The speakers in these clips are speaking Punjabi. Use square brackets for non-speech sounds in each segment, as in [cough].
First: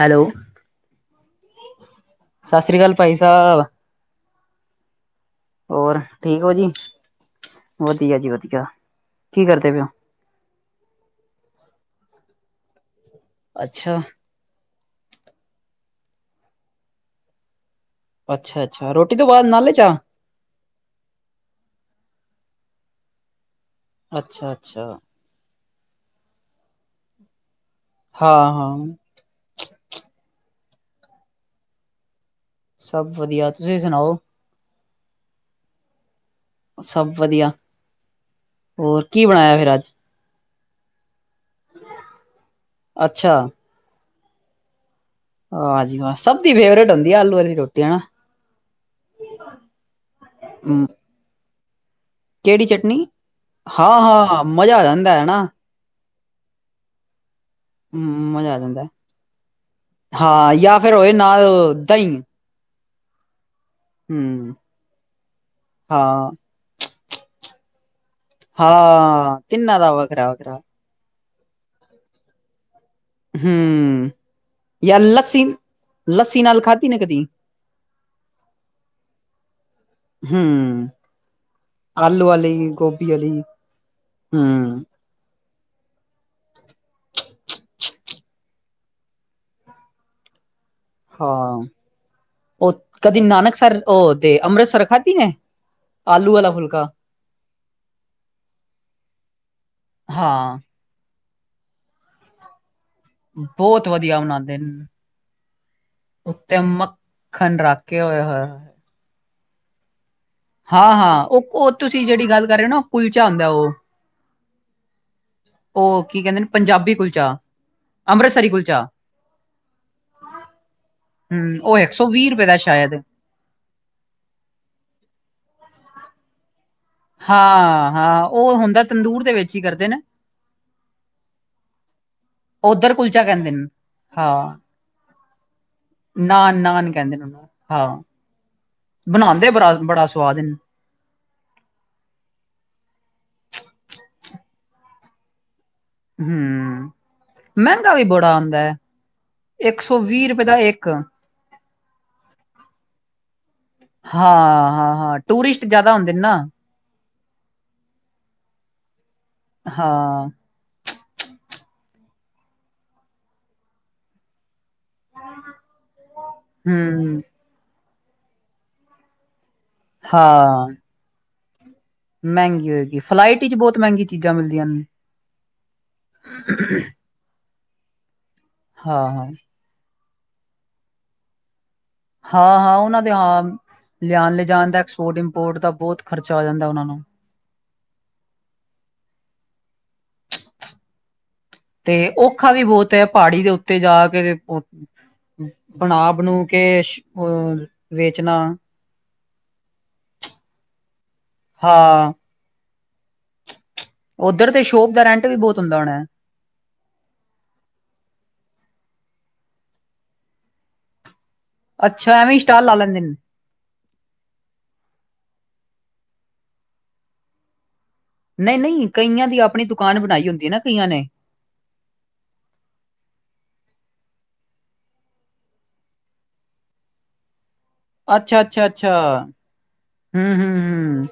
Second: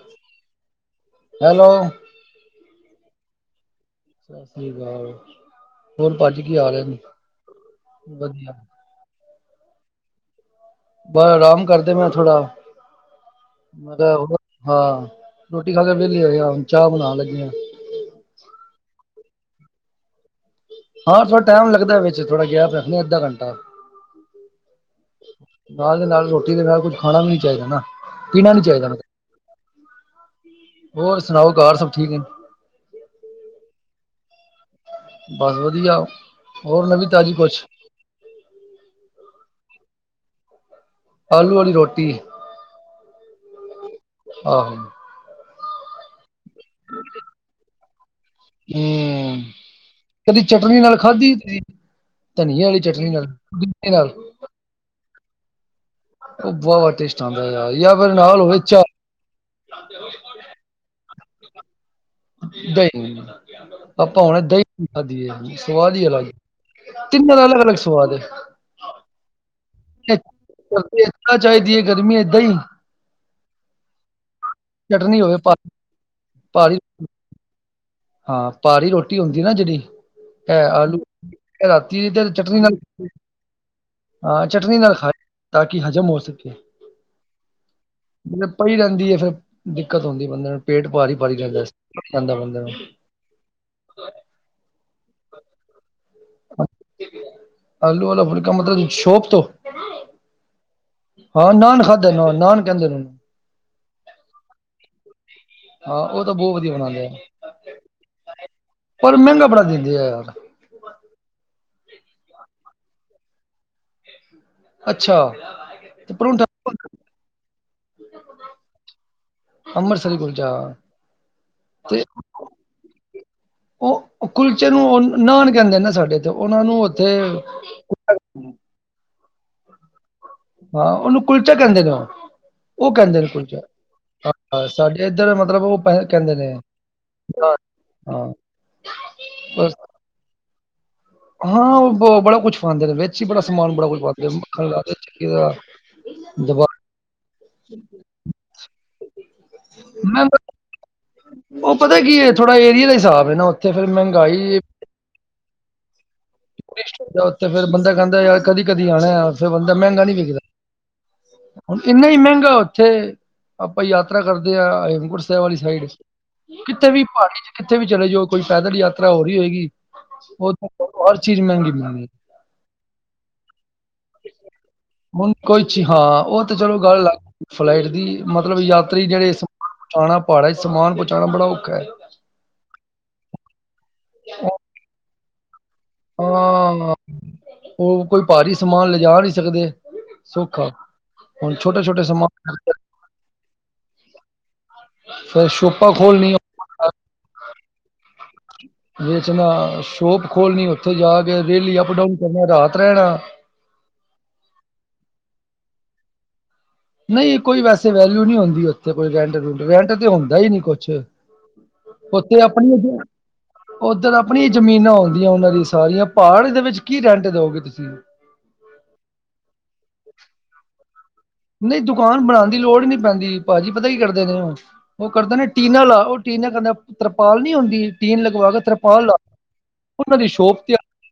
ਹੈਲੋ, ਹੈਲੋ ਸਤਿ ਸ੍ਰੀ ਅਕਾਲ ਭਾਈ ਸਾਹਿਬ। ਸਤਿ ਸ੍ਰੀ ਅਕਾਲ ਹੋਰ ਠੀਕ ਭਾਜੀ ਹੋ ਕੀ ਜੀ, ਹਾਲ ਹੈ ਵਧੀਆ, ਜੀ ਵਧੀਆ। ਕੀ ਕਰਦੇ ਪਏ ਉ। ਬਸ ਆਰਾਮ ਕਰਦੇ ਮੈਂ ਥੋੜਾ ਮੈਂ ਅੱਛਾ ਤਾਂ ਆਪਦਾ। ਹਾਂ ਰੋਟੀ ਖਾ ਕੇ ਵਿਹਲੇ ਆ ਹੁਣ ਚਾਹ ਬਣਾਉਣ ਲੱਗੇ। ਅੱਛਾ, ਅੱਛਾ ਰੋਟੀ ਤੋਂ ਬਾਅਦ ਨਾਲੇ ਹੀ ਚਾਹ? ਹਾਂ ਥੋੜਾ ਟਾਈਮ ਲਗਦਾ ਵਿੱਚ ਥੋੜਾ ਗੈਪ ਰੱਖਦੇ ਆ ਅੱਧਾ ਘੰਟਾ। ਅੱਛਾ ਅੱਛਾ। ਨਾਲ ਦੇ ਨਾਲ ਰੋਟੀ ਦੇ ਨਾਲ ਕੁੱਝ ਖਾਣਾ ਵੀ ਨੀ ਚਾਹੀਦਾ ਨਾ ਹਾਂ ਪੀਣਾ ਨੀ ਹਾਂ ਚਾਹੀਦਾ। ਹੋਰ ਸੁਣਾਓ ਘਰ ਸਭ ਠੀਕ ਨੇ ਨਾ। ਸਭ ਵਧੀਆ, ਤੁਸੀਂ ਸੁਣਾਓ? ਬਸ ਵਧੀਆ। ਹੋਰ ਸਭ ਨਵੀਂ ਤਾਜ਼ੀ ਵਧੀਆ, ਕੁਛ ਹੋਰ ਕੀ ਬਣਾਇਆ ਫਿਰ ਅੱਜ? ਆਲੂ ਵਾਲੀ ਰੋਟੀ। ਅੱਛਾ। ਆਹੋ। ਹਾਂ ਜੀ ਹਾਂ ਸਭ ਦੀ ਫੇਵਰੇਟ ਹੁੰਦੀ ਆਲੂ ਵਾਲੀ ਰੋਟੀ ਹੈ ਨਾ। ਹਮ ਕਦੀ ਚਟਨੀ ਨਾਲ ਖਾਧੀ ਤੁਸੀਂ। ਧਨੀਏ ਕਿਹੜੀ ਵਾਲੀ ਚਟਨੀ ਨਾਲ ਪੁਦੀਨੇ ਹਾਂ ਨਾਲ ਹਾਂ ਮਜ਼ਾ ਆ ਜਾਂਦਾ ਹੈ ਨਾ? ਉਹ ਬਹੁਤ ਟੇਸਟ ਆਉਂਦਾ ਯਾਰ ਯਾ ਫਿਰ ਹਮ, ਨਾਲ ਮਜ਼ਾ ਆ ਹੋਵੇ ਜਾਂਦਾ ਚਾ ਹਾਂ ਜਾਂ ਫਿਰ ਹੋਏ ਨਾਲ ਦਹੀਂ। ਸਹੀ। ਆਪਾਂ ਹੁਣ ਹਮ ਦਹੀਂ ਖਾਧੀ ਸਵਾਦ ਹੀ ਅਲੱਗ ਹਾਂ ਤਿੰਨਾਂ ਦਾ ਅਲੱਗ ਅਲੱਗ ਸਵਾਦ ਹੈ। ਹਾਂ। ਤਿੰਨਾਂ ਦਾ ਵਾ। ਚਾਹੀਦੀ ਹੈ ਗਰਮੀ ਏਦਾਂ ਹੀ ਹਮ ਚਟਨੀ ਹੋਵੇ ਲੱਸੀ ਭਾ ਲੱਸੀ ਨਾਲ ਭਾਰੀ ਖਾਧੀ ਨਾ ਕਦੀ ਹਾਂ ਪਾਰੀ ਰੋਟੀ ਹੁੰਦੀ ਨਾ ਜਿਹੜੀ ਹੈ ਹਮ ਆਲੂ ਰਾਤੀ ਦੀ ਆਲੂ ਤੇ ਚਟਨੀ ਵਾਲੀ ਗੋਭੀ ਨਾਲ ਵਾਲੀ ਹਾਂ ਚਟਨੀ ਹਮ ਨਾਲ ਖਾਧੀ ਤਾਂ ਕਿ ਹਜ਼ਮ ਹੋ ਸਕੇ। ਜ ਪਈ ਰਹਿੰਦੀ ਹੈ ਫੇਰ ਦਿੱਕਤ ਹੁੰਦੀ ਬੰਦੇ ਨੂੰ ਪੇਟ ਭਾਰੀ ਭਾਰੀ ਹਾਂ ਰਹਿੰਦਾਂ ਬੰਦੇ ਉਹ ਨੂੰ। ਕਦੀ ਨਾਨਕ ਸਰ ਉਹ ਤੇ ਅੰਮ੍ਰਿਤਸਰ ਖਾਧੀ ਏ। ਅਲੂ ਵਾਲਾ ਫੁਲਕਾ ਮਤਲਬ ਸ਼ੌਪ ਤੋਂ? ਹਾਂ। ਹਾਂ ਨਾਨ ਖਾਦੇ ਨੇ ਨਾਨ ਕਹਿੰਦੇ ਨੇ। ਬਹੁਤ ਵਧੀਆ ਬਣਾਂਦੇ ਨੇ। ਹਾਂ ਉਹ ਤਾਂ ਬਹੁਤ ਉੱਤੇ ਵਧੀਆ ਬਣਾਉਂਦੇ ਆ ਮੱਖਣ ਰੱਖ ਕੇ ਓਏ ਹੋਏ ਹੋਏ। ਪਰ ਮਹਿੰਗਾ ਬੜਾ ਦਿੰਦੇ ਆ ਯਾਰ। ਹਾਂ ਹਾਂ ਉਹ ਉਹ ਤੁਸੀਂ ਜਿਹੜੀ ਗੱਲ ਕਰ ਰਹੇ ਹੋ ਨਾ ਕੁਲਚਾ ਹੁੰਦਾ ਹੈ ਉਹ। ਅੱਛਾ ਉਹ ਤੇ ਕੀ ਕਹਿੰਦੇ ਪਰੌਂਠਾ ਨੇ ਪੰਜਾਬੀ ਕੁਲਚਾ, ਅੰਮ੍ਰਿਤਸਰੀ ਕੁਲਚਾ ਅੰਮ੍ਰਿਤਸਰੀ ਕੁਲਚਾ ਹਮ ਉਹ ਇੱਕ ਤੇ ਸੌ ਵੀਹ ਰੁਪਏ ਦਾ ਸ਼ਾਇਦ, ਉਹ ਕੁਲਚੇ ਨੂੰ ਉਹ ਨਾਨ ਕਹਿੰਦੇ ਨਾ ਸਾਡੇ ਉਹਨਾ ਨੂੰ ਹਾਂ ਹਾਂ ਉਹ ਹੁੰਦਾ ਤੰਦੂਰ ਦੇ ਵਿੱਚ ਹੀ ਕਰਦੇ ਨੇ, ਹਾਂ ਉਹਨੂੰ ਕੁਲਚਾ ਕਹਿੰਦੇ ਨੇ ਉਹ ਉਹ ਕਹਿੰਦੇ ਨੇ ਕੁਲਚਾ ਸਾਡੇ ਇੱਧਰ ਮਤਲਬ ਉਹ ਪੈ ਕਹਿੰਦੇ ਨਾ ਨੇ ਨਾਨ ਕਹਿੰਦੇ ਉਹ ਨਾਨ। ਹਾਂ ਬਣਾਉਦੇ ਬਸ ਬੜਾ ਸਵਾਦ ਹਾਂ ਬੜਾ ਕੁਛ ਪਾਾਂਦੇ ਨੇ ਵਿੱਚ ਹੀ ਬੜਾ ਸਮਾਨ ਬੜਾ ਕੁਛ ਪੈਂਦੇ ਮੱਖਣ ਲਾ ਚੱਕੀ ਦਾ ਦਬਾ ਹਮ ਮਹਿੰਗਾ ਵੀ ਬੜਾ ਆਉਂਦਾ ਹੈ। ਇੱਕ ਸੌ ਮੈਂ ਵੀਹ ਰੁਪਏ ਦਾ ਇੱਕ ਉਹ ਪਤਾ ਕੀ ਥੋੜਾ ਏਰੀਏ ਦਾ ਹਿਸਾਬ ਹੈ, ਨਾ ਉੱਥੇ ਫੇਰ ਮਹਿੰਗਾਈ ਹਾਂ-ਹਾਂ-ਹਾਂ ਟੂਰਿਸਟ ਜ਼ਿਆਦਾ ਹੁੰਦੇ ਨੇ ਨਾ ਉਥ ਫਿਰ ਬੰਦਾ ਕਹਿੰਦਾ ਯਾਰ ਕਦੀ ਕਦੀ ਆਉਣਾ ਫਿਰ ਬੰਦਾ ਮਹਿੰਗਾ ਨਹੀਂ ਹਾਂ ਵਿਕਦਾ ਹੁਣ ਇੰਨਾ ਹੀ ਮਹਿੰਗਾ ਉੱਥੇ ਆਪਾਂ ਯਾਤਰਾ ਕਰਦੇ ਹ ਹੇਮ ਵਾਲੀ ਸਾਈਡ ਕਿੱਥੇ ਵੀ ਹੂੰ ਪਹਾੜੀ ਚ ਕਿੱਥੇ ਵੀ ਚਲੇ ਜਾਓ ਕੋਈ ਪੈਦਲ ਯਾਤਰਾ ਹੋ ਰਹੀ ਹੋਏਗੀ, ਉਹ ਹਾਂ ਤਾਂ ਚੀਜ਼ ਮਹਿੰਗੀ ਮਿਲਈ ਮਹਿੰਗੀ ਹੋਏਗੀ ਫਲਾਈਟ ਚ ਬਹੁਤ ਮਹਿੰਗੀ ਚੀਜ਼ਾਂ ਮਿਲਦੀਆਂ ਨੇ, ਕੋਈ ਹਾਂ ਉਹ ਤੇ ਚਲੋ ਗੱਲ ਫਲਾਈਟ ਦੀ ਮਤਲਬ ਯਾਤਰੀ ਹਾਂ-ਹਾਂ, ਜਿਹੜੇ ਪਉਣਾ ਭੜਾ ਸਮਾਨ ਪਹੁੰਚਾਣਾ ਬੜਾ ਔਖਾ ਹੈ। ਹਾਂ ਹਾਂ ਉਹਨਾਂ ਦੇ ਹ ਲਿਆਉਣ ਉਹ- ਲਿਜਣ ਦਾ ਐਕਸਪੋਰਟ ਇੰਪੋਰਟ ਦਾ ਬਹੁਤ ਖਰਚਾ ਆ ਜਾਂਦਾ ਉਹਨਾਂ ਹਾਂ ਨੂੰ ਉਹ ਕੋਈ ਭਾਰੀ ਸਮਾਨ ਲਿਜਾ ਨਹੀਂ ਸਕਦੇ ਸੌਖਾ ਹੁਣ ਛੋਟੇ-ਛੋਟੇ ਤੇ ਸਮਾਨ ਔਖਾ ਵੀ ਬਹੁਤ ਹੈ ਪਹਾੜੀ ਦੇ ਉੱਤੇ ਜਾ ਕੇ ਫਿਰ ਸ਼ੋਪਾਂ ਪਣਾਬ ਖੋਲਣੀ ਨੂੰ ਕੇ ਵੇਚਣਾ ਵੇਚਣਾ ਸ਼ੋਪ ਖੋਲਣੀ ਉੱਥੇ ਜਾ ਕੇ ਰੇਲੀ ਅਪ ਹਾਂ ਡਾਊਨ ਕਰਨਾ ਰਾਤ ਰਹਿਣਾ ਉੱਧਰ ਤੇ ਸ਼ੋਪ ਦਾ ਰੈਂਟ ਵੀ ਬਹੁਤ ਹੁੰਦਾ ਹੋਣਾ ਨਹੀਂ ਕੋਈ ਵੈਸੇ ਵੈਲਿਊ ਨਹੀਂ ਹੁੰਦੀ ਉੱਥੇ ਕੋਈ ਰੈਂਟ ਤੇ ਹੁੰਦਾ ਹੀ ਨਹੀਂ ਕੁਛ ਅੱਛਾ ਐਵੇਂ ਹੀ ਪੁੱਤੇ ਸਟਾਲ ਲਾ ਆਪਣੀ ਲੈਂਦੇ ਨੇ। ਉੱਧਰ ਆਪਣੀ ਜ਼ਮੀਨਾਂ ਆਉਂਦੀਆਂ ਉਹਨਾਂ ਦੀ ਸਾਰੀਆਂ ਪਹਾੜ ਦੇ ਵਿੱਚ ਕੀ ਰੈਂਟ ਦਓਗੇ ਤੁਸੀਂ ਨਹੀਂ ਨਹੀਂ ਕਈਆਂ ਦੀ ਆਪਣੀ ਦੁਕਾਨ ਬਣਾਈ ਹੁੰਦੀ ਹੈ ਨਾ ਕਈਆਂ ਨੇ ਨਹੀਂ ਦੁਕਾਨ ਬਣਾਉਣ ਦੀ ਲੋੜ ਹੀ ਨਹੀਂ ਪੈਂਦੀ ਭਾਜੀ ਪਤਾ ਕੀ ਕਰਦੇ ਨੇ ਉਹ ਉਹ ਕਰਦਾ ਨੇ ਟੀਨਾ ਲਾ, ਉਹ ਟੀਨਾ ਕਹਿੰਦਾ ਤਰਪਾਲ ਨਹੀਂ ਹੁੰਦੀ ਟੀਨ ਅੱਛਾ ਲਗਵਾ ਕੇ ਅੱਛਾ ਅੱਛਾ ਤਰਪਾਲ ਲਾ ਉਹਨਾਂ ਦੀ ਹੂੰ ਹੂੰ ਸ਼ੋਪ ਤੇ ਆ ਹੂੰ।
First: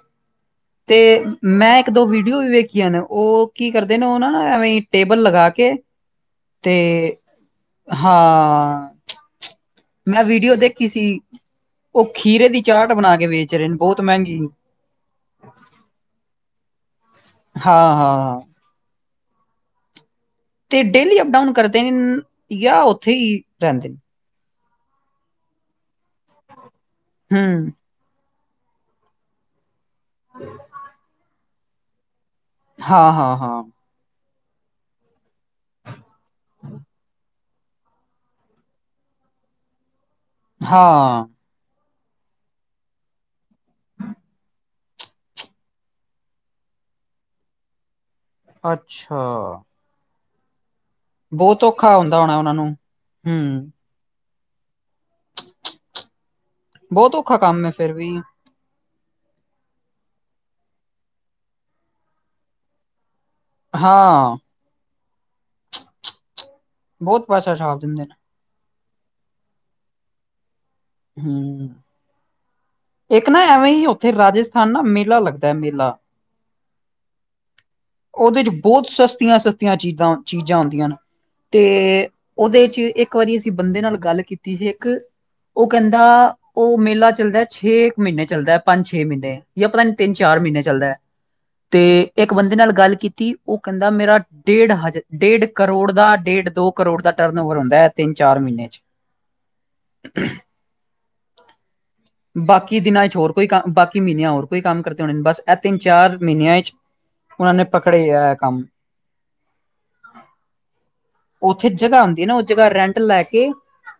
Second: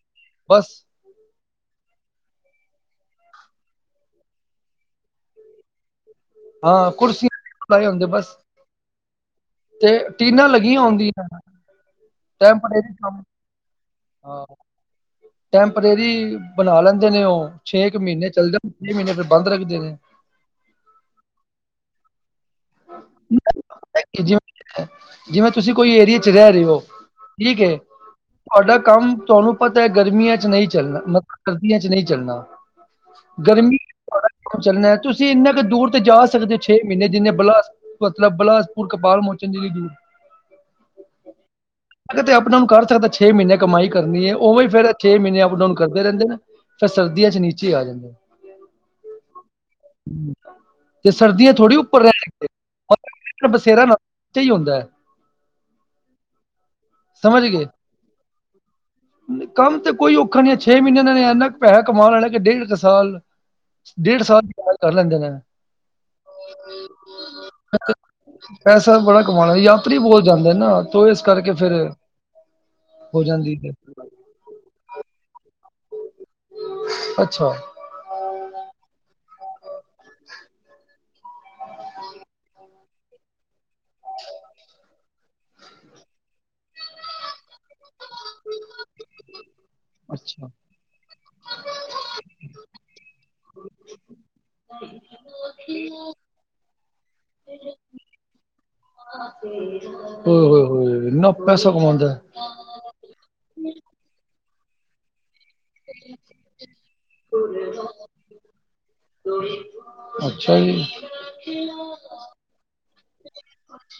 ਬਸ। ਤੇ ਮੈਂ ਇੱਕ ਦੋ ਵੀਡੀਓ ਵੀ ਵੇਖੀਆਂ ਨੇ, ਉਹ ਕੀ ਕਰਦੇ ਨੇ ਉਹ ਨਾ ਐਵੇਂ ਟੇਬਲ ਲਗਾ ਕੇ ਤੇ ਹਾਂ ਕੁਰਸੀ ਹੁੰਦੇ ਬਸ। ਹਾਂ ਤੇ ਮੈਂ ਟੀਨਾਂ ਵੀਡੀਓ ਲੱਗੀਆਂ ਦੇਖੀ ਸੀ। ਹੁੰਦੀਆਂ। ਉਹ ਖੀਰੇ ਦੀ ਚਾਟ ਟੈਂਪਰੇਰੀ ਬਣਾ ਕੰਮ ਕੇ ਵੇਚ ਰਹੇ ਨੇ ਬਹੁਤ ਮਹਿੰਗੀ। ਹਾਂ ਟੈਂਪਰੇਰੀ ਬਣਾ ਲੈਂਦੇ ਨੇ ਉਹ। ਛੇ ਹਾਂ ਕੁ ਮਹੀਨੇ ਹਾਂ ਚੱਲਦੇ। ਛੇ ਮਹੀਨੇ ਬੰਦ ਰੱਖਦੇ ਨੇ। ਤੇ ਡੇਲੀ ਅਪ- ਡਾਊਨ ਕਰਦੇ ਨੇ। ਜਾਂ ਉੱਥੇ ਹੀ ਰਹਿੰਦੇ ਨੇ? ਜਿਵੇਂ ਜਿਵੇਂ ਤੁਸੀਂ ਕੋਈ ਏਰੀਏ ਚ ਰਹਿ ਰਹੇ ਹੋ। ਠੀਕ ਹੂੰ ਹੈ? ਤੁਹਾਡਾ ਕੰਮ ਤੁਹਾਨੂੰ ਪਤਾ ਹੈ ਗਰਮੀਆਂ ਚ ਨਹੀਂ ਚੱਲਣਾ ਮਤਲਬ ਸਰਦੀਆਂ ਚ ਨਹੀਂ ਚੱਲਣਾ ਹਾਂ ਹਾਂ ਹਾਂ ਗਰਮੀ ਚੱਲਣਾ ਤੁਸੀਂ ਇੰਨਾ ਕੁ ਦੂਰ ਤੇ ਜਾ ਸਕਦੇ ਹੋ ਛੇ ਮਹੀਨੇ ਜਿੰਨੇ ਬਲਾਸ ਮਤਲਬ ਬਿਲਾਸਪੁਰ ਕਪਾਲ ਮੋਚਨ ਜ ਲਈ ਦੂਰ ਹਾਂ [inaudible] ਤੇ ਅਪਡਾਊਨ ਕਰ ਸਕਦਾ ਛੇ ਮਹੀਨੇ ਕਮਾਈ ਕਰਨੀ ਹੈ, ਉਵੇ ਫੇਰ ਛੇ ਮਹੀਨੇ ਅਪਡਾਊਨ ਕਰਦੇ ਰਹਿੰਦੇ ਨੇ, ਫਿਰ ਸਰਦੀਆਂ ਚ ਨੀਚੇ ਆ ਜਾਂਦੇ ਅੱਛਾ ਤੇ ਸਰਦੀਆਂ ਬਹੁਤ ਥੋੜ੍ਹੀ ਔਖਾ ਉੱਪਰ ਹੁੰਦਾ ਹੋਣਾ ਉਹਨਾਂ ਨੂੰ ਰਹਿਆਂ ਹੂੰ ਬਸੇਰਾ ਹੀ ਹੁੰਦਾ ਬਹੁਤ ਔਖਾ ਕੰਮ ਹੈ ਫੇਰ ਵੀ ਹ [inaudible] ਕੰਮ ਤੇ ਕੋਈ ਔਖਾ ਨਹੀ ਹੈ। ਛੇ ਮਹੀਨੇ ਇਹਨਾਂ ਨੇ ਇੰਨਾ ਕੁ ਪੈਸਾ ਕਮਾ ਲੈ ਲੈਣੈ ਕੇ ਡੇਢ ਕੁ ਸਾਲ ਡੇਢ ਹਾਂ ਸਾਲ ਦੀ ਕਮਾਈ ਕਰ ਲੈਂਦੇ ਨੇ। ਬਹੁਤ ਪੈਸਾ ਛਾਪ ਦਿੰਦੇ ਨੇ ਪੈਸਾ ਤਾਂ ਬੜਾ ਕਮਾ ਲੈਂਦੇ। ਯਾਤਰੀ ਬਹੁਤ ਜਾਂਦੇ ਨਾਂ ਤੋ ਇਸ ਕਰਕੇ। ਫਿਰ ਹੂੰ ਹੋ ਇੱਕ ਨਾ ਜਾਂਦੀ ਐਵੇਂ ਹੈ ਹੀ ਉੱਥੇ ਰਾਜਸਥਾਨ ਨਾ ਮੇਲਾ ਲੱਗਦਾ ਹੈ ਮੇਲਾ। ਅੱਛਾ। ਉਹਦੇ ਚ ਬਹੁਤ ਸਸਤੀਆਂ- ਸਸਤੀਆਂ ਚੀਜ਼ਾਂ, ਚੀਜ਼ਾਂ ਆਉਂਦੀਆਂ ਨੇ। ਤੇ ਉਹਦੇ ਚ' ਇੱਕ ਇੱਕ ਵਾਰੀ ਅਸੀਂ ਬੰਦੇ ਨਾਲ ਗੱਲ ਕੀਤੀ ਸੀ। ਇੱਕ ਉਹ ਕਹਿੰਦਾ ਉਹ ਮੇਲਾ ਚੱਲਦਾ ਛੇ ਮਹੀਨੇ ਚੱਲਦਾ ਪੰਜ- ਛੇ ਮਹੀਨੇ ਜਾਂ ਪਤਾ ਨ ਤਿੰਨ- ਚਾਰ ਅੱਛਾ ਮਹੀਨੇ ਚੱਲਦਾ ਹੈ। ਤੇ ਇੱਕ ਬੰਦੇ ਨਾਲ ਗੱਲ ਕੀਤੀ ਉਹ ਕਹਿੰਦਾ ਮੇਰਾ ਡੇਢ ਹਜ਼ ਡੇਢ ਕਰੋੜ ਦਾ ਡੇਢ- ਦੋ ਕਰੋੜ ਦਾ ਟਰਨ ਓਵਰ ਹੁੰਦਾ ਹੈ ਤਿੰਨ ਚਾਰ ਮਹੀਨੇ ਚ'। ਹਮ- ਹਮ- ਹਮ ਇੰਨਾ ਪੈਸਾ ਕਮਾਉਂਦੇ ਨੇ। ਵੀ ਦਿਨਾਂ 'ਚ ਹੋਰ ਕੋਈ ਕੰਮ, ਬਾਕੀ ਮਹੀਨਿਆਂ ਚ' ਹੋਰ ਕੋਈ ਕੰਮ ਕਰਦੇ ਹੋਣੇ ਨੇ। ਬਸ ਇਹ ਤਿੰਨ- ਚਾਰ ਮਹੀਨਿਆਂ 'ਚ ਉਹਨਾਂ ਨੇ ਪਕੜੇ ਇਹ ਕੰਮ। ਅੱਛਾ ਜੀ। ਉੱਥੇ ਜਗ੍ਹਾ ਹੁੰਦੀ ਹੈ ਨਾ ਉਹ ਜਗ੍ਹਾ ਰੈਂਟ ਲੈ ਕੇ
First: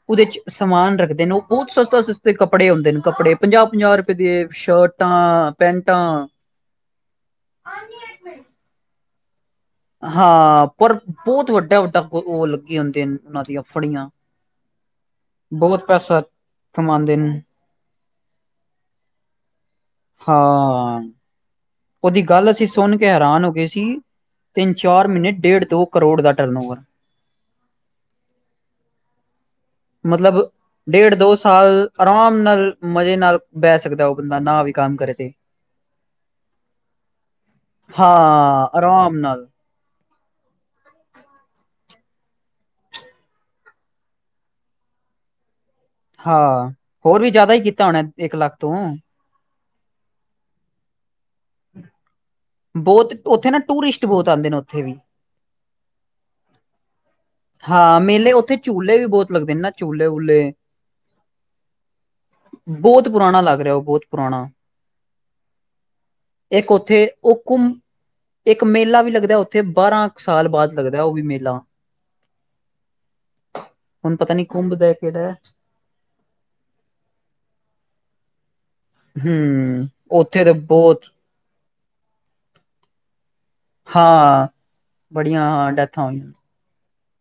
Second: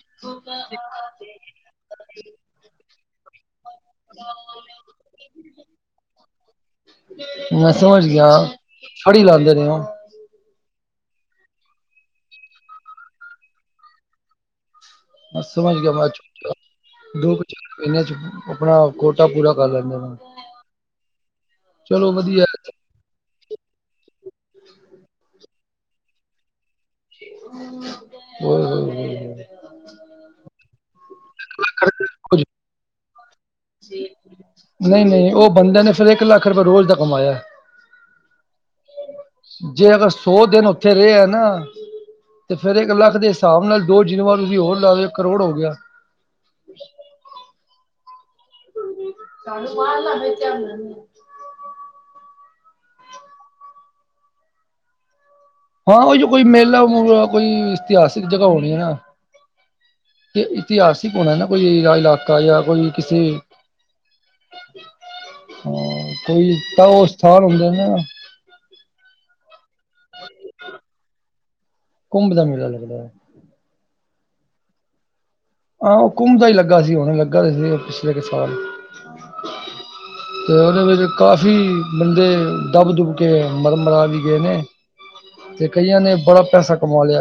ਉਹਦੇ ਚ' ਸਮਾਨ ਰੱਖਦੇ ਨੇ। ਉਹ ਬਹੁਤ ਸਸਤੇ -ਸਸਤੇ ਕਪੜੇ ਹੁੰਦੇ ਨੇ। ਕਪੜੇ ਪੰਜਾਹ- ਪੰਜਾਹ ਰੁਪਏ ਦੇ ਸ਼ਰਟ, ਟਾਂ, ਪੈਂਨਟਾ। ਮੈਂ ਸਮਝ ਗਿਆ। ਫੜੀ ਲਾਉਦੇ ਨੇ ਉਹ। ਹਾਂ। ਪਰ ਬਹੁਤ ਵੱਡਾ -। ਵੱਡਾ ਉਹ ਲੱਗੇ ਹੁੰਦੇ ਨੇ ਉਹਨਾਂ ਦੀਆਂ ਫੜੀਆਂ। ਸਮਝ ਬਹੁਤ ਗਿਆ। ਮੈਂ ਪੈਸਾ ਕਮਾਉਂਦੇ ਨੇ ਇਹਨਾਂ ਚ' ਆਪਣਾ ਕੋਟਾ ਪੂਰਾ ਕਰ ਲੈਂਦੇ ਨੇ। ਹਾਂ। ਚਲੋ ਉਹਦੀ ਵਧੀਆ ਗੱਲ ਅਸੀਂ ਸੁਣ ਕੇ ਹੈਰਾਨ ਹੋ ਗਏ ਸੀ। ਤਿੰਨ- ਚਾਰ ਮਹੀਨੇ ਡੇਢ ਤੋਂ ਕਰੋੜ ਦਾ ਟਰਨ ਓਵਰ। ਹਮ-ਹਮ-ਹਮ ਮਤਲਬ ਡੇਢ- ਦੋ ਸਾਲ ਆਰਾਮ ਕੁਝ ਨਾਲ ਮਜ਼ੇ ਨਾਲ ਬਹਿ ਸਕਦਾ ਉਹ। ਬੰਦਾ ਨਾ ਵੀ ਕੰਮ ਨਹੀਂ- ਕਰੇ ਤੇ ਨਹੀਂ ਉਹ ਬੰਦ ਨੇ ਫਿਰ ਇੱਕ ਲੱਖ ਰੁਪਏ ਰੋਜ਼ ਦਾ ਕਮਾਇਆ। ਹਾਂ। ਆਰਾਮ ਨਾਲ। ਜੇ ਅਗਰ ਸੌ ਦਿਨ ਉੱਥੇ ਰਹੇ ਹੈ ਨਾ। ਅਤੇ ਫਿਰ ਇੱਕ ਲੱਖ ਦੇ ਹਿਸਾਬ ਨਾਲ ਦੋ ਜਿੰਨਵਾਰ ਤੁਸੀਂ ਹੋਰ ਲਾ ਦਿਓ ਕਰੋੜ ਹੋ ਗਿਆ। ਹਾਂ ਹੋਰ ਵੀ ਜ਼ਿਆਦਾ ਹੀ ਕੀਤਾ ਹੁਣ ਇੱਕ ਲੱਖ ਤੋਂ। ਚਾਨੂੰ ਬਾਹ ਲ ਮ ਤੇ [unintelligible] ਬਹੁਤ ਉੱਥੇ ਨਾ ਟੂਰਿਸਟ ਬਹੁਤ ਆਉਂਦੇ ਨੇ ਉੱਥੇ ਵੀ। ਹਾਂ ਉਹ ਜੋ ਕੋਈ ਮੇਲਾ ਮੁਲਾ ਕੋਈ ਹਾਂ ਇਤਿਹਾਸਿਕ ਮੇਲੇ ਜਗ੍ਹਾ ਉੱਥੇ ਹੋਣੀ ਹੈ ਨਾ। ਝੂਲੇ ਵੀ ਬਹੁਤ ਲੱਗਦੇ ਨੇ ਨਾ ਝੂਲੇ ਤੇ ਵੂਲੇ ਇਤਿਹਾਸਿਕ ਹੋਣਾ ਨਾ ਕੋਈ ਇਲਾਕਾ ਜਾਂ ਕੋਈ ਬਹੁਤ ਕਿਸੇ ਪੁਰਾਣਾ ਲੱਗ ਰਿਹਾ ਉਹ ਬਹੁਤ ਪੁਰਾਣਾ ਹਾਂ, ਕੋਈ ਇੱਕ ਤਾਂ ਉੱਥੇ ਉਸ ਉਹ ਘੁੰਮ, ਇੱਕ ਮੇਲਾ ਵੀ ਲੱਗਦਾ ਉੱਥੇ ਬਾਰਾਂ ਕੁ ਸਾਲ ਬਾਅਦ ਲੱਗਦਾ ਉਹ ਵੀ ਮੇਲਾ। ਕੁੰਭ ਦਾ ਮੇਲਾ ਲੱਗਦਾ। ਹੁਣ ਪਤਾ ਨੀ ਕੁੰਭ ਦਾ ਕਿਹੜਾ ਆਹ ਉਹ ਕੁੰਭ ਦਾ ਹੀ ਲੱਗਾ ਸੀ। ਹੁਨ ਲੱਗਾ ਸੀ ਪਿਛਲੇ ਕੁ ਸਾਲ। ਹਮ ਉੱਥੇ ਤੇ ਤਾਂ ਉਹਦੇ ਬਹੁਤ ਵਿੱਚ ਕਾਫੀ ਬੰਦੇ ਦੱਬ- ਦੁੱਬ। ਮਰਣ ਮਰਾਨ ਦੀ ਗੇਮ ਹਾਂ, ਵੇ। ਨੇ ਬੜੀਆਂ ਤੇ ਹਾਂ ਕਈਆਂ ਡੈਥਾਂ ਨੇ ਹੋਈਆਂ। ਬੜਾ ਪੈਸਾ ਕਮਾ ਲਿਆ।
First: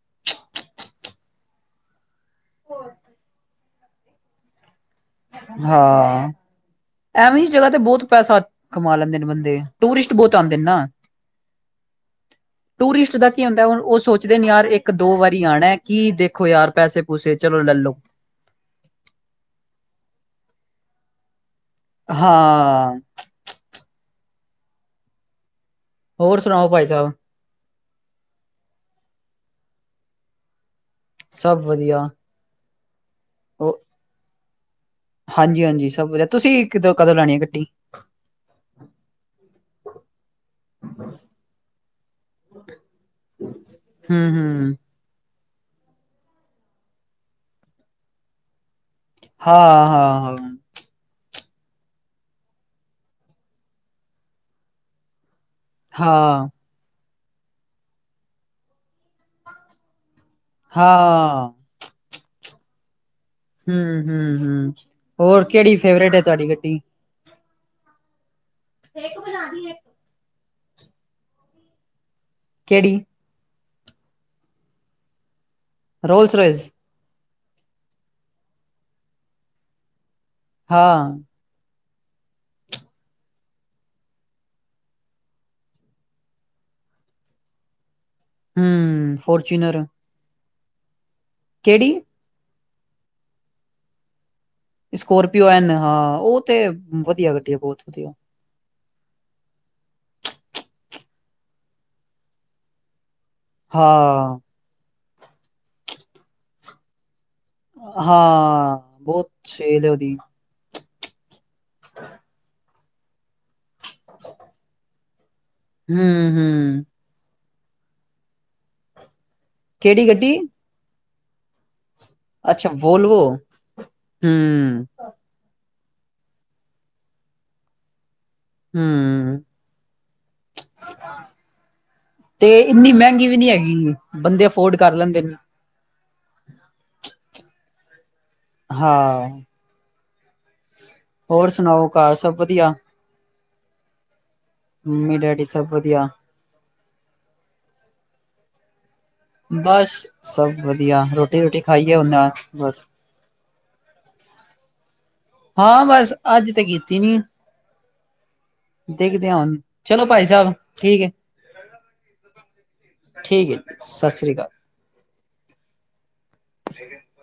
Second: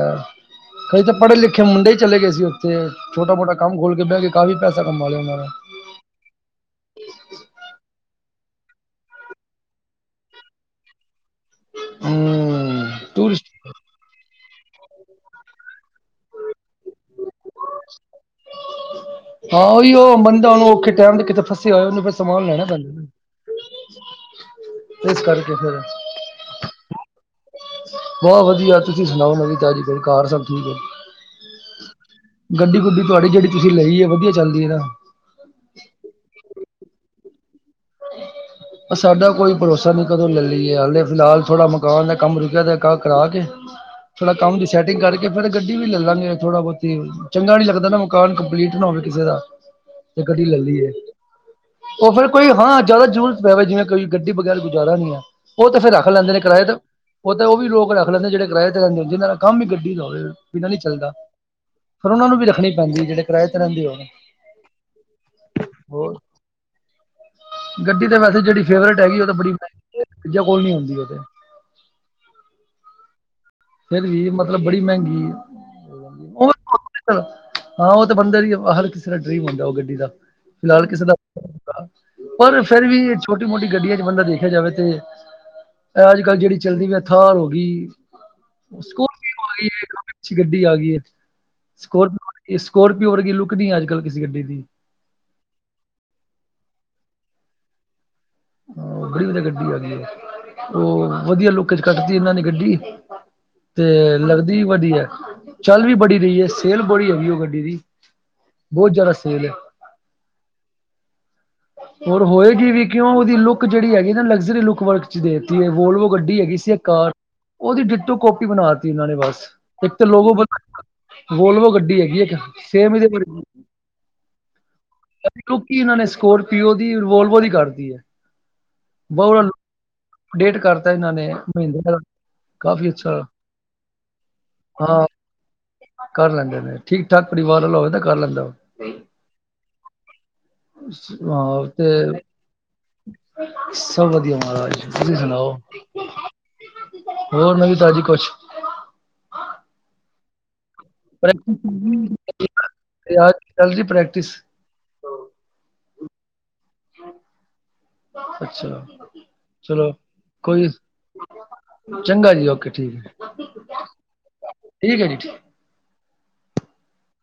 ਕਈ ਤਾਂ ਪੜ੍ਹੇ- ਲਿਖੇ ਮੁੰਡੇ ਹੀ ਚਲੇ ਗਏ ਸੀ ਉੱਥੇ। ਛੋਟਾ ਕੰਮ ਖੋਲ ਕੇ ਬਹਿ ਗਏ। ਤਾਂ ਵੀ ਪੈਸਾ ਕਮਾ ਲਿਆ ਉਹਨਾਂ ਨੇ। ਹਾਂ। ਐਵੇਂ ਹੀ ਜਗ੍ਹਾ ਤੇ ਬਹੁਤ ਪੈਸਾ ਕਮਾ ਲੈਂਦੇ ਨੇ ਬੰਦੇ। ਟੂਰਿਸਟ ਬਹੁਤ ਆਉਂਦੇ ਨੇ ਨਾ। ਟੂਰਿਸਟ ਦਾ ਕੀ ਹੁੰਦੈ ਹੁਣ, ਉਹ ਸੋਚਦੇ ਨੇ ਯਾਰ ਇੱਕ ਇੱਕ -ਦੋ ਵਾਰੀ ਆਉਣਾ ਕੀ ਦੇਖੋ ਯਾਰ ਪੈਸੇ- ਪੂਸੇ ਚਲੋ ਲੈਲੋ। ਹਾਂ ਉਹੀ ਉਹ ਬੰਦਾ ਉਹਨੂੰ ਔਖੇ ਟੈਮ ਦੇ ਕਿਤੇ ਫਸੇ ਹੋਏ ਉਹਨੂੰ ਫਿਰ ਸਮਾਨ ਲੈਣਾ ਹਾਂ, ਬੰਦਾ। ਇਸ ਕਰਕੇ ਫਿਰ, ਹੋਰ ਸੁਣਾਓ ਭਾਈ ਸਾਹਿਬ? ਬਹੁਤ ਵਧੀਆ ਤੁਸੀਂ ਸੁਣਾਓ ਨਵੀਂ ਤਾਜ਼ੀ ਕੋਈ ਘਰ ਸਭ ਠੀਕ ਹੈ। ਸਭ ਵਧੀਆ। ਗੱਡੀ ਗੁੱਡੀ ਤੁਹਾਡੀ ਜਿਹੜੀ ਤੁਸੀਂ ਉਹ ਲਈ ਹੈ ਵਧੀਆ ਚੱਲਦੀ ਹੈ ਨਾ। ਹਾਂਜੀ-ਹਾਂਜੀ, ਸਭ ਵਧੀਆ ਤੁਸੀਂ ਕਿਦੋਂ ਕਦੋਂ ਲੈਣੀ ਆ ਗੱਡੀ? [unintelligible] ਸਾਡਾ ਕੋਈ ਭਰੋਸਾ ਨੀ ਕਦੋਂ ਲੈ ਲਈਏ ਹਾਲੇ ਫਿਲਹਾਲ ਥੋੜਾ ਮਕਾਨ ਦਾ ਕੰਮ ਰੁਕਿਆ ਤੇ ਕਰਾ ਕੇ ਥੋੜਾ ਕੰਮ ਦੀ ਹੂੰ-ਹੂੰ। ਸੈਟਿੰਗ ਕਰਕੇ ਫਿਰ ਗੱਡੀ ਵੀ ਲੈ ਲਾਂਗੇ ਥੋੜਾ ਬਹੁਤੀ ਚੰਗਾ ਨੀ ਲੱਗਦਾ ਨਾ ਮਕਾਨ ਕੰਪਲੀਟ ਨਾ ਹੋਵੇ। ਕਿਸੇ ਦਾ ਤੇ ਹਾਂ-ਹਾਂ, ਗੱਡੀ ਲੈ ਲਈ ਹੈ। ਉਹ ਫਿਰ ਕੋਈ ਹਾਂ ਜ਼ਿਆਦਾ ਜ਼ਰੂਰਤ ਪੈਵੇ ਜਿਵੇਂ ਕੋਈ ਗੱਡੀ ਵਗੈਰਾ ਗੁਜ਼ਾਰਾ ਨਹੀਂ ਹੈ। ਉਹ ਤੇ ਫੇਰ ਹਾਂ, ਰੱਖ ਲੈਂਦੇ ਨੇ ਹਾਂ। ਕਿਰਾਏ ਤੇ। ਉਹ ਤਾਂ ਉਹ ਵੀ ਲੋਕ ਰੱਖ ਲੈਂਦੇ ਜਿਹੜੇ ਕਿਰਾਏ ਤੇ ਰਹਿੰਦੇ ਨੇ ਜਿਹਨਾਂ ਦਾ ਕੰਮ ਵੀ ਗੱਡੀ ਦਾ ਹੋਵੇ ਬਿਨਾਂ ਨਹੀਂ ਚੱਲਦਾ। ਫਿਰ ਉਹਨਾਂ ਨੂੰ ਰੱਖਣੀ ਪੈਂਦੀ ਹੈ ਜਿਹੜੇ ਕਿਰਾਏ ਤੇ ਰਹਿੰਦੇ ਹੂੰ, ਹੋਣ ਹੂੰ, ਹੂੰ, ਹੋਰ ਕਿਹੜੀ ਫੇਵਰੇਟ ਹੋਰ ਹੈ ਤੁਹਾਡੀ ਗੱਟੀ? ਗੱਡੀ ਤਾਂ ਵੈਸੇ ਜਿਹੜੀ ਫੇਵਰੇਟ ਹੈਗੀ ਉਹ ਤਾਂ ਬੜੀ ਮਹਿੰਗੀ ਕੋਲ ਨੀ ਹੁੰਦੀ ਉਹ ਤੇ, ਕਿਹੜੀ? ਫਿਰ ਵੀ ਮਤਲਬ ਬੜੀ ਮਹਿੰਗੀ ਏ। ਰੋਲਜ਼ ਰੋਜ਼ ਹਾਂ, ਉਹ ਤਾਂ ਬੰਦਾ ਹੀ ਹਰ ਕਿਸੇ ਦਾ ਡਰੀਮ ਹੁੰਦਾ ਉਹ ਗੱਡੀ ਦਾ ਫਿਲਹਾਲ ਹਾਂ ਕਿਸੇ ਦਾ ਪਰ ਫੇਰ ਵੀ ਛੋਟੀ ਮੋਟੀ ਗੱਡੀਆਂ ਚ ਬੰਦਾ ਦੇਖਿਆ ਜਾਵੇ ਤੇ ਅੱਜ ਕੱਲ੍ਹ ਜਿਹੜੀ ਚੱਲਦੀ ਵੀ ਥਾਰ ਹੋ ਗਈ। ਹਾਂ ਸਕੋਰਪੀਓ ਆ ਗਈ ਫੋਰਚੂਨਰ ਹੈ ਕਾਫੀ ਅੱਛੀ ਗੱਡੀ ਆ ਗਈ ਹੈ, ਕਿਹੜੀ ਸਕੋਰਪੀਓ ਸਕੋਰਪੀਓ ਵਰਗੀ ਲੁੱਕ ਨ ਅੱਜ ਕੱਲ੍ਹ ਕਿਸੇ ਗੱਡੀ ਦੀ। ਸਕੋਰਪੀਓ ਐਨ ਹਾਂ ਉਹ ਤੇ ਵਧੀਆ ਗੱਡੀ ਆ ਬਹੁਤ ਵਧੀਆ। ਹ ਬੜੀ ਵਧੀਆ ਗੱਡੀ ਆ ਗਈ ਹੈ, ਉਹ ਵਧੀਆ ਲੋਕ ਚ ਕੱਟਤੀ ਇਹਨਾਂ ਨੇ ਗੱਡੀ। ਤੇ ਹਾਂ ਲੱਗਦੀ ਵੀ ਵਧੀਆ ਚੱਲ ਵੀ ਬੜੀ ਰਹੀ ਹੈ ਸੇਲ ਬੜੀ ਹੈਗੀ ਹੋ ਗ ਹਾਂ, ਬਹੁਤ ਸੇਲ ਉਹਦੀ। ਹੋਰ ਹੋਏਗੀ ਵੀ ਕਿਉਂ ਉਹਦੀ ਲੁੱਕ ਜਿਹੜੀ ਹੈਗੀ ਨਾ ਲਗਜ਼ਰੀ ਲੁੱਕ ਵਰ ਦੇਤੀ ਹੂੰ ਵੋਲਵੋ ਗੱਡੀ ਹੈਗੀ ਸੀ ਇੱਕ ਹੂੰ ਕਾਰ ਉਹਦੀ ਡਿਟੋ ਕਪੀ ਬਣਾ ਤੀ ਇਹਨਾਂ ਨੇ ਬਸ। ਇੱਕ ਤਾਂ ਕਿਹੜੀ ਲੋਕੋ ਗੱਡੀ ਬਤਾ ਵੋਲਵੋ ਗੱਡੀ ਹੈਗੀ ਹੈ। ਅੱਛਾ ਸੇਮ ਇਹ ਦੇ ਵੋਲਵੋ ਹੂੰ ਕਿਉਂਕਿ ਇਹਨਾਂ ਨੇ ਸਕੋਰਪੀਓ ਦੀ ਰਿਵੋਲਵੋ ਦੀ ਕਰਤੀ ਹੈ, ਹੂੰ ਬਹੁਤ ਫਿਰ ਕਰਤਾ ਇਹਨਾਂ ਨੇ ਮਹਿੰਦਿਆਂ ਦਾ ਤੇ ਕਾਫੀ ਇੰਨੀ ਅੱਛਾ ਮਹਿੰਗੀ ਵੀ ਨੀ ਹੈਗੀ, ਬੰਦੇ ਅਫੋਰਡ ਕਰ ਹਾਂ ਲੈਂਦੇ ਨੇ। ਕਰ ਲੈਂਦੇ ਨੇ ਠੀਕ- ਠਾਕ ਪਰਿਵਾਰ ਵਾਲਾ ਹੋਵੇ ਤਾਂ ਕਰ ਲੈਂਦਾ ਹਾਂ ਹੋਰ ਹਾਂ ਸੁਣਾਓ ਘਰ ਤੇ, ਸਭ ਵਧੀਆ ਸਭ ਵਧੀਆ ਮਹਾਰਾਜਾ। ਮੰਮੀ ਡੈਡੀ ਸਭ ਵਧੀਆ। ਹੋਰ ਨਵੀ ਤਾਜ਼ੀ ਕੁਛ, ਬਸ ਸਭ ਵਧੀਆ ਰੋਟੀ ਰੋਟੀ ਖਾਈਏ ਉਹਨਾਂ ਬਸ, ਤੇ ਆ ਚੱਲਦੀ ਪ੍ਰੈਕਟਿਸ। ਹਾਂ ਬਸ ਅੱਜ ਤਾਂ ਕੀਤੀ ਨੀ। ਅੱਛਾ, ਦੇਖਦੇ ਹਾਂ ਹੁਣ ਚਲੋ ਭਾਈ ਸਾਹਿਬ ਕੋਈ ਠੀਕ ਹੈ ਚੰਗਾ ਜੀ ਓਕੇ ਠੀਕ ਹੈ, ਠੀਕ ਸਤਿ ਸ੍ਰੀ ਅਕਾਲ ਠੀਕ ਹੈ ਜੀ। ਠੀਕ ਹੈ।